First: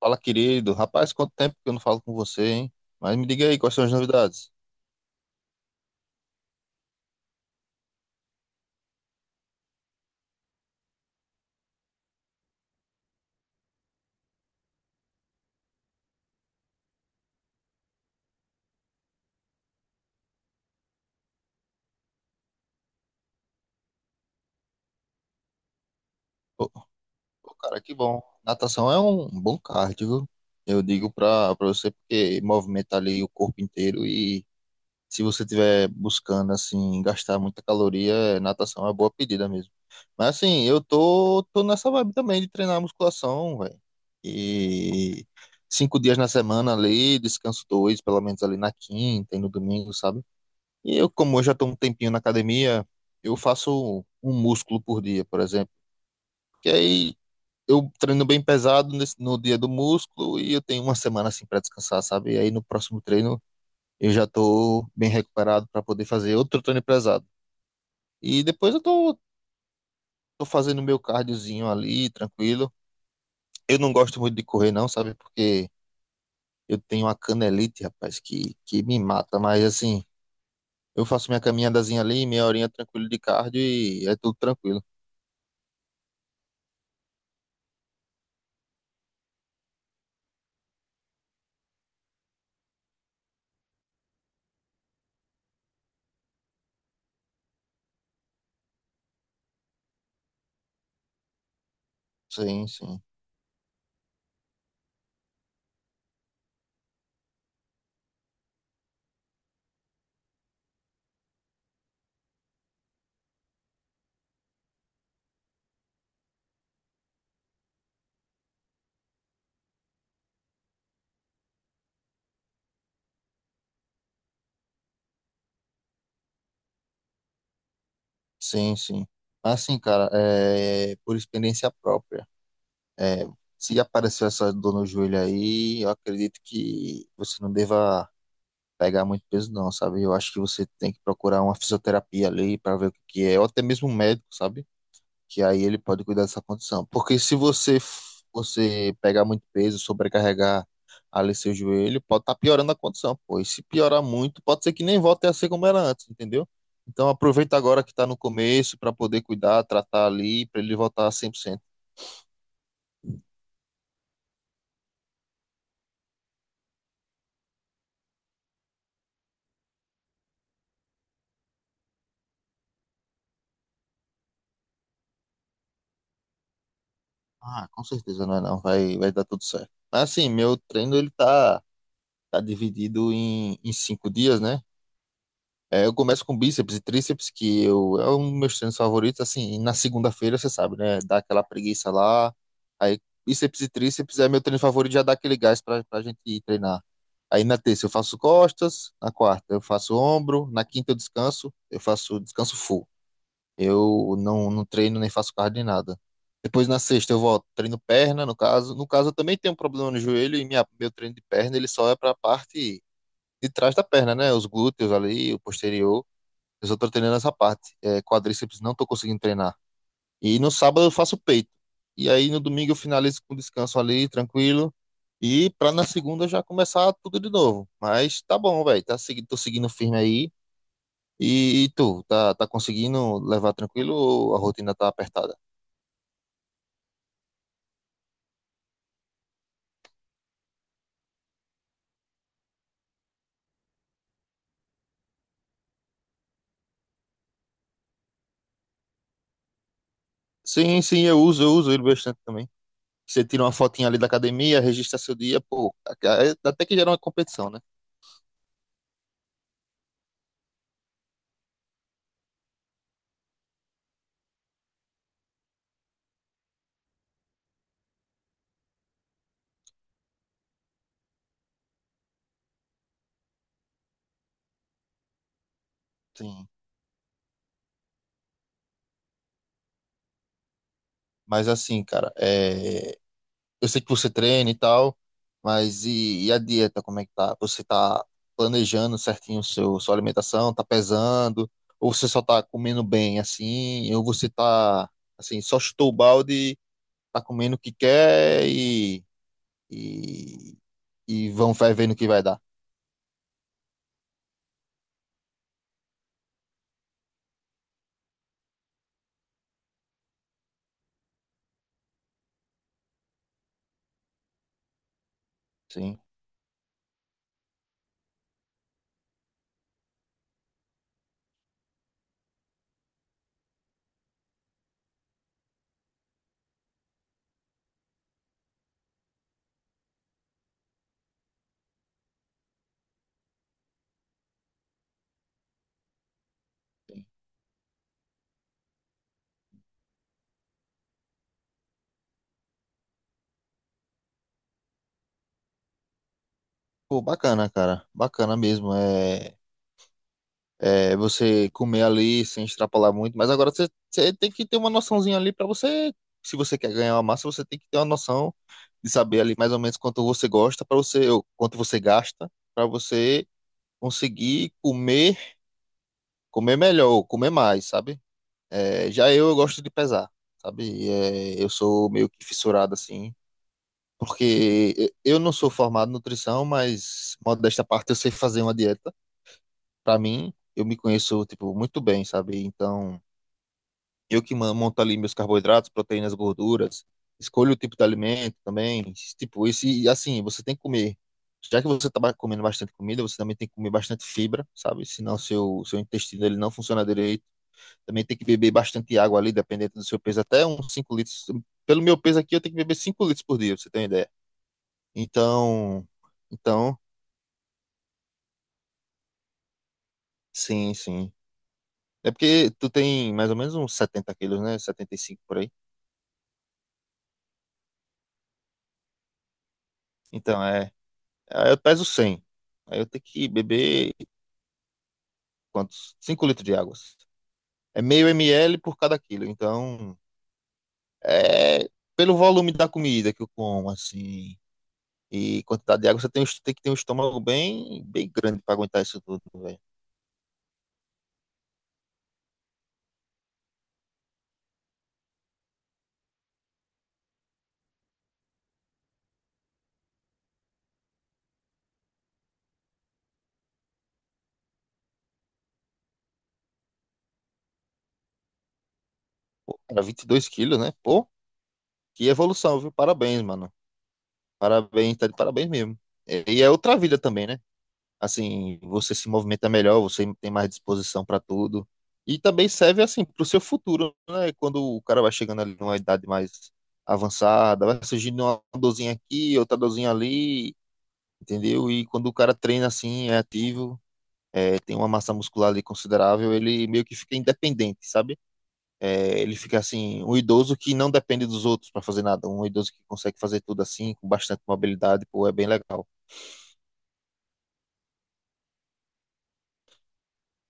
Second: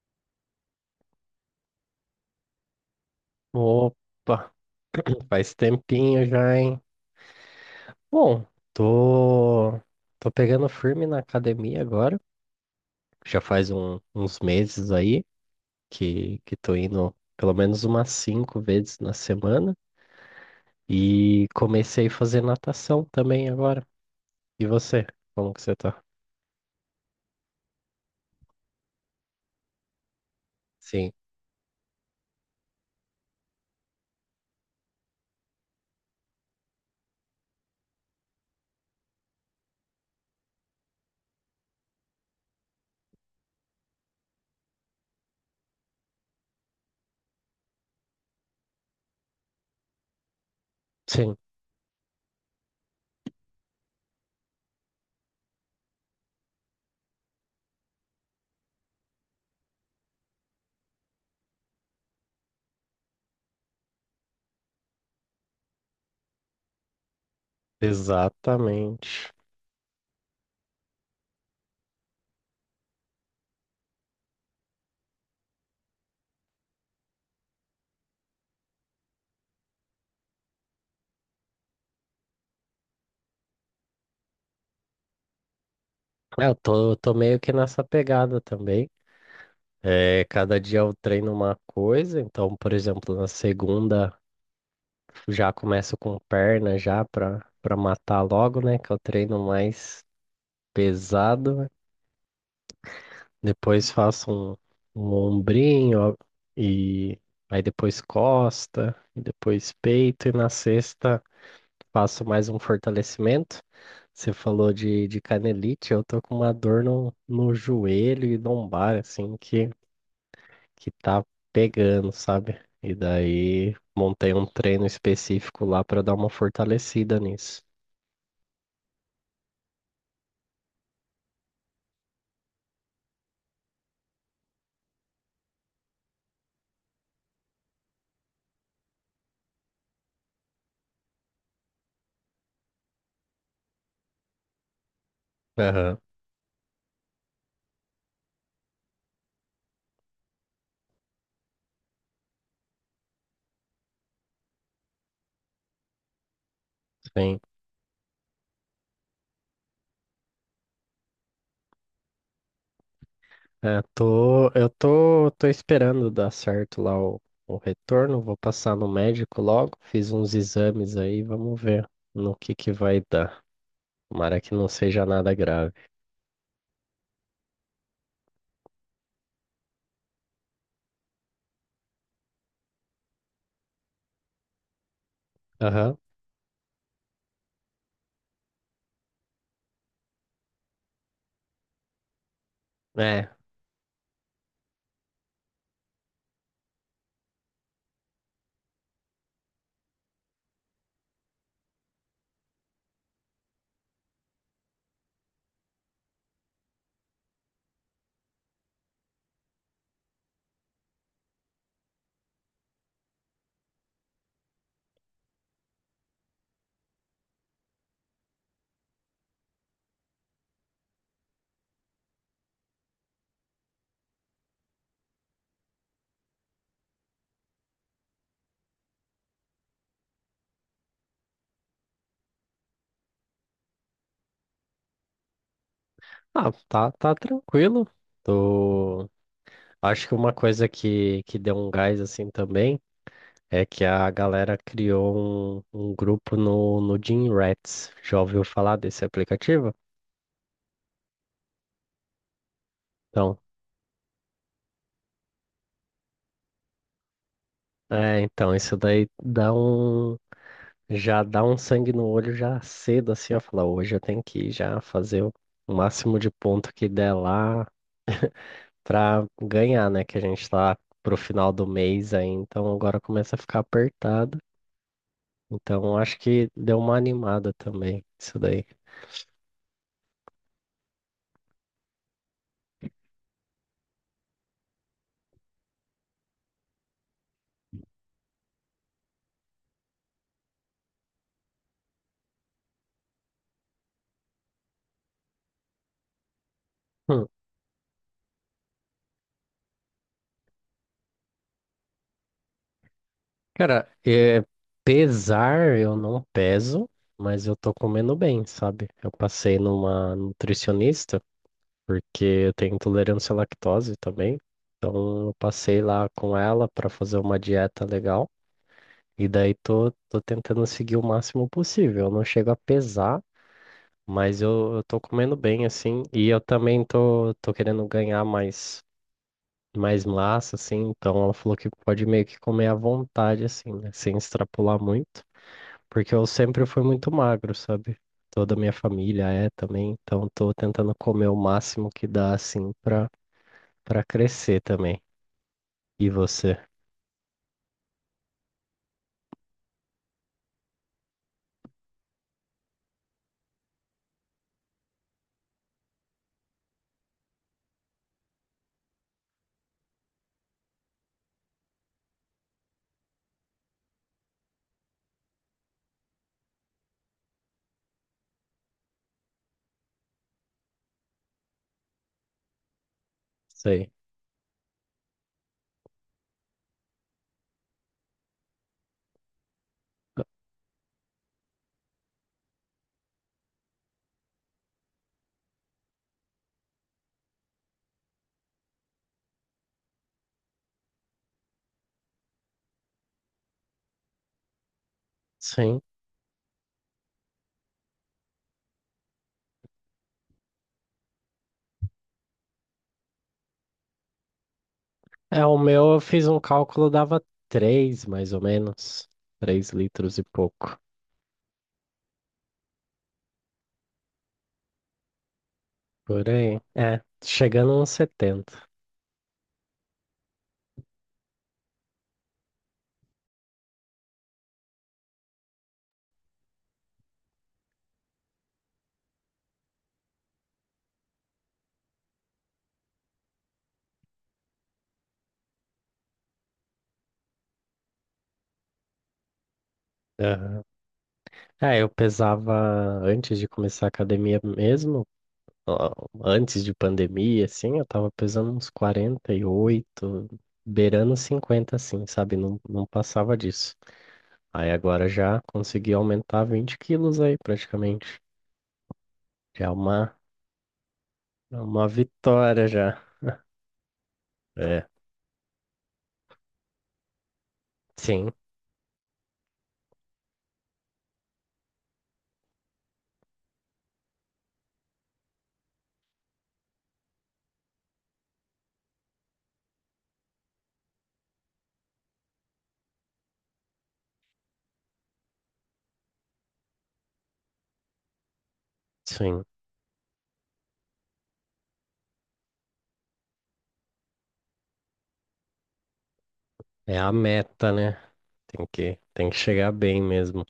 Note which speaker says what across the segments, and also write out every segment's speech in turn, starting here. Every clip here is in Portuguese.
Speaker 1: Fala, querido. Rapaz, quanto tempo que eu não falo com você, hein? Mas me diga aí, quais são as
Speaker 2: Opa,
Speaker 1: novidades?
Speaker 2: faz tempinho já, hein? Bom, tô, tô pegando firme na academia agora. Já faz uns meses aí que tô indo pelo menos umas cinco vezes na semana. E comecei a fazer natação também agora. E você? Como que você tá?
Speaker 1: Pô, pô, cara, que bom. Natação é um bom cardio, viu? Eu digo
Speaker 2: Sim,
Speaker 1: pra você porque movimenta ali o corpo inteiro e se você estiver buscando, assim, gastar muita caloria, natação é uma boa pedida mesmo. Mas, assim, eu tô nessa vibe também de treinar musculação, velho. E 5 dias na semana ali, descanso dois, pelo menos ali na quinta e no domingo, sabe? E eu,
Speaker 2: sim,
Speaker 1: como eu já estou um tempinho na academia, eu faço um músculo por dia, por exemplo. Que aí eu treino bem pesado no dia do músculo e eu tenho uma semana assim para descansar, sabe? E aí no próximo treino eu já estou bem recuperado para poder fazer outro treino pesado. E depois eu tô,
Speaker 2: exatamente.
Speaker 1: tô fazendo meu cardiozinho ali, tranquilo. Eu não gosto muito de correr não, sabe? Porque eu tenho uma canelite, rapaz, que me mata. Mas assim, eu faço minha caminhadazinha ali, meia horinha tranquilo de cardio e é tudo tranquilo.
Speaker 2: É, eu tô meio que nessa pegada também. É, cada dia eu treino uma coisa, então, por exemplo, na segunda. Já começo com perna já para matar logo, né? Que é o treino mais pesado, né?
Speaker 1: Sim, sim.
Speaker 2: Depois faço um ombrinho ó, e aí depois costa, e depois peito e na sexta faço mais um fortalecimento. Você falou de canelite, eu tô com uma dor no joelho e lombar, assim, que tá pegando, sabe? E daí montei um treino específico lá para dar uma fortalecida nisso.
Speaker 1: Sim, sim. Assim, cara, é por experiência própria. É, se apareceu essa dor no joelho aí, eu acredito que você não deva pegar muito peso, não, sabe? Eu acho que você tem que procurar uma fisioterapia ali para ver o que que é, ou até mesmo um médico, sabe? Que aí ele
Speaker 2: Aham,
Speaker 1: pode cuidar dessa condição. Porque se você pegar muito peso, sobrecarregar ali seu joelho, pode estar piorando a condição, pô. E se piorar muito, pode ser que nem volte a ser como era antes, entendeu? Então
Speaker 2: sim.
Speaker 1: aproveita agora que está no começo para poder cuidar, tratar ali, para ele voltar a 100%.
Speaker 2: É, tô, eu tô esperando dar certo lá o retorno. Vou passar no médico logo. Fiz uns exames aí, vamos ver no que vai dar. Tomara que não seja nada grave.
Speaker 1: Ah, com certeza não é não, vai, vai dar tudo certo. Mas assim, meu treino ele tá dividido em, em cinco dias, né? É, eu
Speaker 2: Aham,
Speaker 1: começo com bíceps e tríceps, que eu, é um dos meus treinos favoritos, assim, e na segunda-feira, você sabe, né? Dá aquela preguiça lá, aí
Speaker 2: é.
Speaker 1: bíceps e tríceps é meu treino favorito, já dá aquele gás pra gente ir treinar. Aí na terça eu faço costas, na quarta eu faço ombro, na quinta eu descanso, eu faço descanso full. Eu não treino nem faço cardio nem nada. Depois na sexta eu volto, treino perna, no caso. No caso eu também tenho um problema no joelho e minha, meu treino de perna ele só é pra parte de trás da perna, né? Os glúteos ali, o posterior. Eu só tô treinando essa parte. É, quadríceps não tô conseguindo treinar. E no sábado eu faço peito. E aí no domingo eu finalizo com descanso ali, tranquilo. E pra na segunda já começar tudo de novo. Mas tá bom, velho. Tô seguindo firme aí. E tu, tá conseguindo levar tranquilo ou a rotina tá apertada?
Speaker 2: Ah, tá tranquilo. Tô. Acho que uma coisa que deu um gás assim também é que a galera criou um grupo no Gym Rats. Já ouviu falar desse aplicativo?
Speaker 1: Sim, sim, eu uso ele bastante também. Você
Speaker 2: Então,
Speaker 1: tira uma fotinha ali da academia, registra seu dia, pô, até que gera uma competição, né?
Speaker 2: é, então, isso daí dá um Já dá um sangue no olho já cedo, assim, ó, falar, hoje eu tenho que ir já fazer o máximo de ponto que der lá pra ganhar, né? Que a gente tá pro final do mês aí, então agora começa a ficar apertado. Então acho
Speaker 1: Sim.
Speaker 2: que deu uma animada também, isso daí.
Speaker 1: Mas assim, cara, é, eu sei que você treina e tal, mas e a dieta, como é que tá? Você tá planejando certinho o sua alimentação, tá pesando, ou você só tá comendo bem assim, ou você tá assim, só chutou o balde, tá
Speaker 2: Hum.
Speaker 1: comendo o que quer e, e vão vai vendo o que vai dar.
Speaker 2: Cara, é, pesar eu não peso, mas eu tô comendo bem, sabe? Eu passei numa nutricionista, porque eu tenho intolerância à lactose também. Então eu passei
Speaker 1: Sim.
Speaker 2: lá com ela para fazer uma dieta legal e daí tô tentando seguir o máximo possível. Eu não chego a pesar, mas eu tô comendo bem assim e eu também tô querendo ganhar mais massa assim, então ela falou que pode meio que comer à vontade assim, né, sem extrapolar muito, porque eu sempre fui muito magro, sabe? Toda a minha família é também, então tô tentando comer o máximo que dá assim pra crescer também. E você?
Speaker 1: Pô, bacana, cara. Bacana mesmo. É, é você comer ali sem extrapolar muito, mas agora você, você tem que ter uma noçãozinha ali pra você. Se você quer ganhar uma massa, você tem que ter uma noção de saber ali mais ou menos quanto você gosta para você, ou quanto você gasta para você conseguir comer, comer melhor, ou comer mais, sabe? É, eu gosto de pesar, sabe? É, eu sou meio que fissurado assim,
Speaker 2: Sei.
Speaker 1: porque eu não sou formado em nutrição, mas modo desta parte eu sei fazer uma dieta. Para mim, eu me conheço tipo muito bem, sabe? Então eu que monto ali meus carboidratos, proteínas, gorduras, escolho o tipo de alimento também. Tipo, esse, assim, você tem que comer. Já que você está comendo bastante comida, você também tem que comer bastante fibra, sabe? Senão seu
Speaker 2: Sim.
Speaker 1: intestino ele não funciona direito. Também tem que beber bastante água ali, dependendo do seu peso, até uns 5 litros. Pelo meu peso aqui, eu tenho que beber 5 litros por dia, pra você ter uma ideia.
Speaker 2: É, o
Speaker 1: Então,
Speaker 2: meu eu fiz um
Speaker 1: então,
Speaker 2: cálculo, dava 3 mais ou menos. 3 litros e
Speaker 1: sim,
Speaker 2: pouco.
Speaker 1: sim. É porque tu tem mais ou menos uns 70 quilos, né? 75 por aí.
Speaker 2: Por aí. É, chegando a uns 70.
Speaker 1: Então, é. Aí eu peso 100, aí eu tenho que beber quantos? 5 litros de água. É meio ml por cada quilo. Então, é pelo volume da comida que eu como, assim, e quantidade de água, você tem, tem que ter um estômago bem, bem grande para aguentar isso tudo, velho.
Speaker 2: Aham. É, eu pesava antes de começar a academia mesmo, ó, antes de pandemia, assim, eu tava pesando uns 48, beirando 50 assim, sabe? Não, não passava disso. Aí agora já consegui aumentar 20 quilos aí, praticamente. Já é
Speaker 1: Era vinte e dois quilos, né? Pô,
Speaker 2: Uma
Speaker 1: que evolução,
Speaker 2: vitória
Speaker 1: viu?
Speaker 2: já.
Speaker 1: Parabéns, mano.
Speaker 2: É,
Speaker 1: Parabéns, tá de parabéns mesmo. E é outra vida também, né?
Speaker 2: sim,
Speaker 1: Assim, você se movimenta melhor, você tem mais disposição para tudo. E também serve assim para o seu futuro, né? Quando o cara vai chegando ali numa idade mais avançada, vai surgindo uma dorzinha aqui, outra dorzinha ali, entendeu? E quando o cara treina assim, é ativo, é, tem uma massa muscular ali considerável, ele meio que fica independente, sabe? É, ele
Speaker 2: sim.
Speaker 1: fica assim, um idoso que não depende dos outros para fazer nada, um idoso que consegue fazer tudo assim, com bastante mobilidade, pô, é bem legal.
Speaker 2: É a meta, né? Tem que chegar bem mesmo.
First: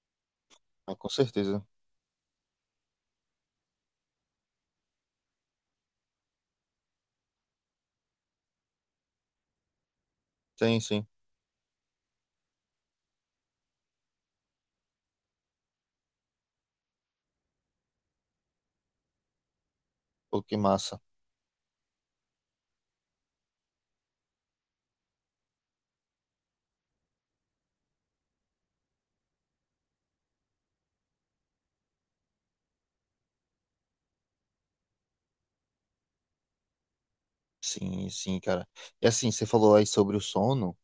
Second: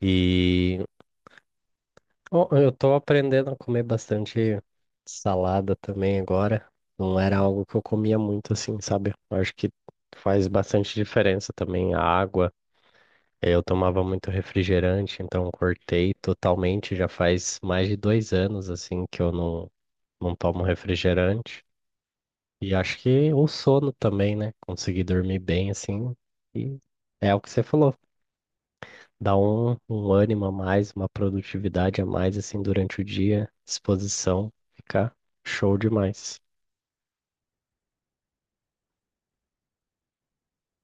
Speaker 2: E
Speaker 1: Ah, com certeza.
Speaker 2: ó, eu tô aprendendo a comer bastante salada também agora. Não era algo que eu comia muito assim, sabe? Eu acho que faz
Speaker 1: Sim,
Speaker 2: bastante
Speaker 1: sim.
Speaker 2: diferença também a água. É, eu tomava muito refrigerante, então cortei totalmente. Já faz mais de 2 anos assim que eu não
Speaker 1: Pô, que
Speaker 2: tomo
Speaker 1: massa.
Speaker 2: refrigerante. E acho que o sono também, né? Conseguir dormir bem, assim. E é o que você falou. Dá um ânimo a mais, uma produtividade a mais, assim, durante o dia, disposição. Fica show demais.
Speaker 1: Sim, sim, cara. E assim, você falou aí sobre o sono.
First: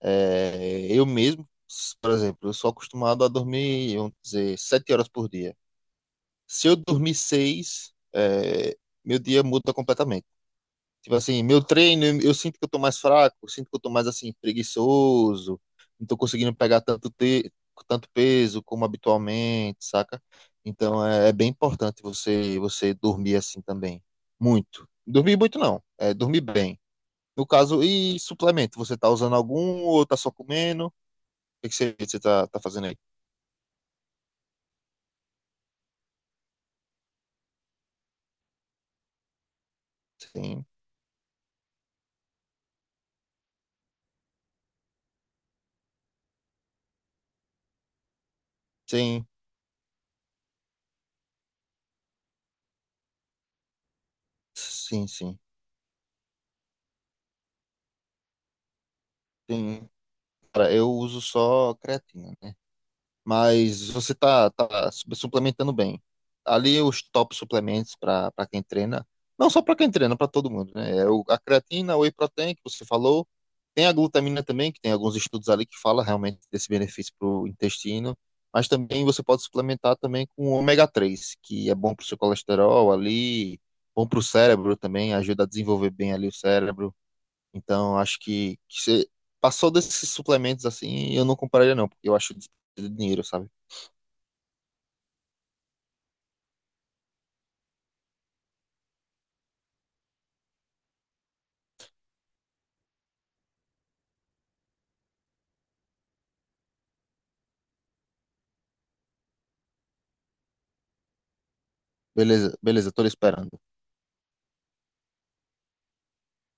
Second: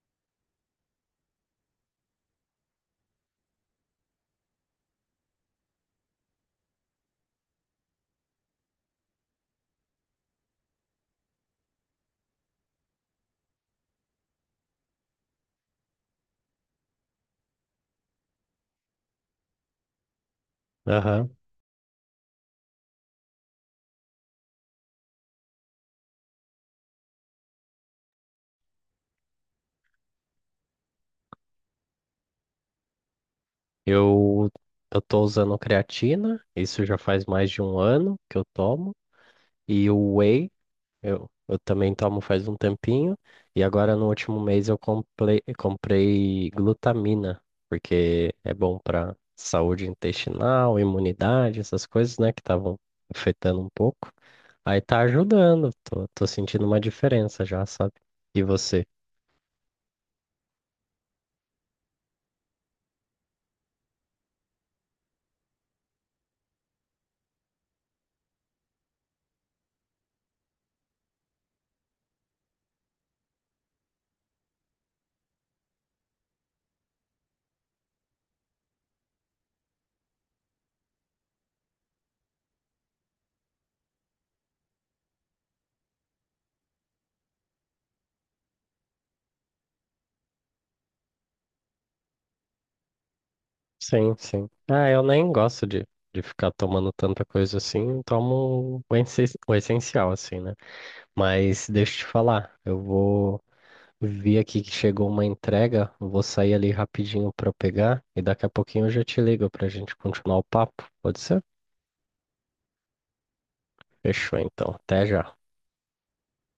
Speaker 1: É, eu mesmo, por exemplo, eu sou acostumado a dormir, vamos dizer, 7 horas por dia. Se eu dormir seis, é, meu dia muda completamente. Tipo assim, meu treino, eu sinto que eu tô mais fraco, eu sinto que eu tô mais assim, preguiçoso, não tô conseguindo pegar tanto, tanto peso como habitualmente, saca? Então é, é
Speaker 2: Aham.
Speaker 1: bem importante você dormir assim também. Muito. Dormir muito não, é dormir bem. No caso, e suplemento? Você tá usando algum ou tá só comendo? O que que você tá fazendo aí?
Speaker 2: Eu, eu tô usando creatina, isso já faz mais de um ano que eu tomo. E o whey
Speaker 1: Sim,
Speaker 2: eu também tomo faz um tempinho e agora no último mês eu comprei glutamina, porque é bom para
Speaker 1: sim,
Speaker 2: saúde intestinal, imunidade, essas coisas, né, que estavam afetando um pouco. Aí tá
Speaker 1: sim, sim,
Speaker 2: ajudando, tô sentindo uma diferença já, sabe? E você?
Speaker 1: sim. Cara, eu uso só creatina, né? Mas você tá suplementando bem. Ali os top suplementos para quem treina, não só para quem treina, para todo mundo, né? É o, a creatina, o whey protein que você falou, tem a glutamina também, que tem alguns estudos ali que fala realmente desse benefício para o intestino, mas também você pode suplementar também com o ômega 3 que é bom para o seu colesterol ali, bom para o cérebro também, ajuda a desenvolver bem ali o cérebro. Então, acho que você passou desses suplementos assim, eu não compraria não, porque eu acho desperdício de dinheiro, sabe?
Speaker 2: Sim, sim. Ah, eu nem gosto de ficar tomando tanta coisa assim, tomo o o essencial, assim, né? Mas deixa eu te falar, eu vou. Vi aqui que chegou uma entrega, vou sair ali rapidinho para pegar e daqui a pouquinho eu já te ligo para a gente continuar o papo. Pode ser?
Speaker 1: Beleza, beleza, tô lhe esperando.
Speaker 2: Fechou então. Até já.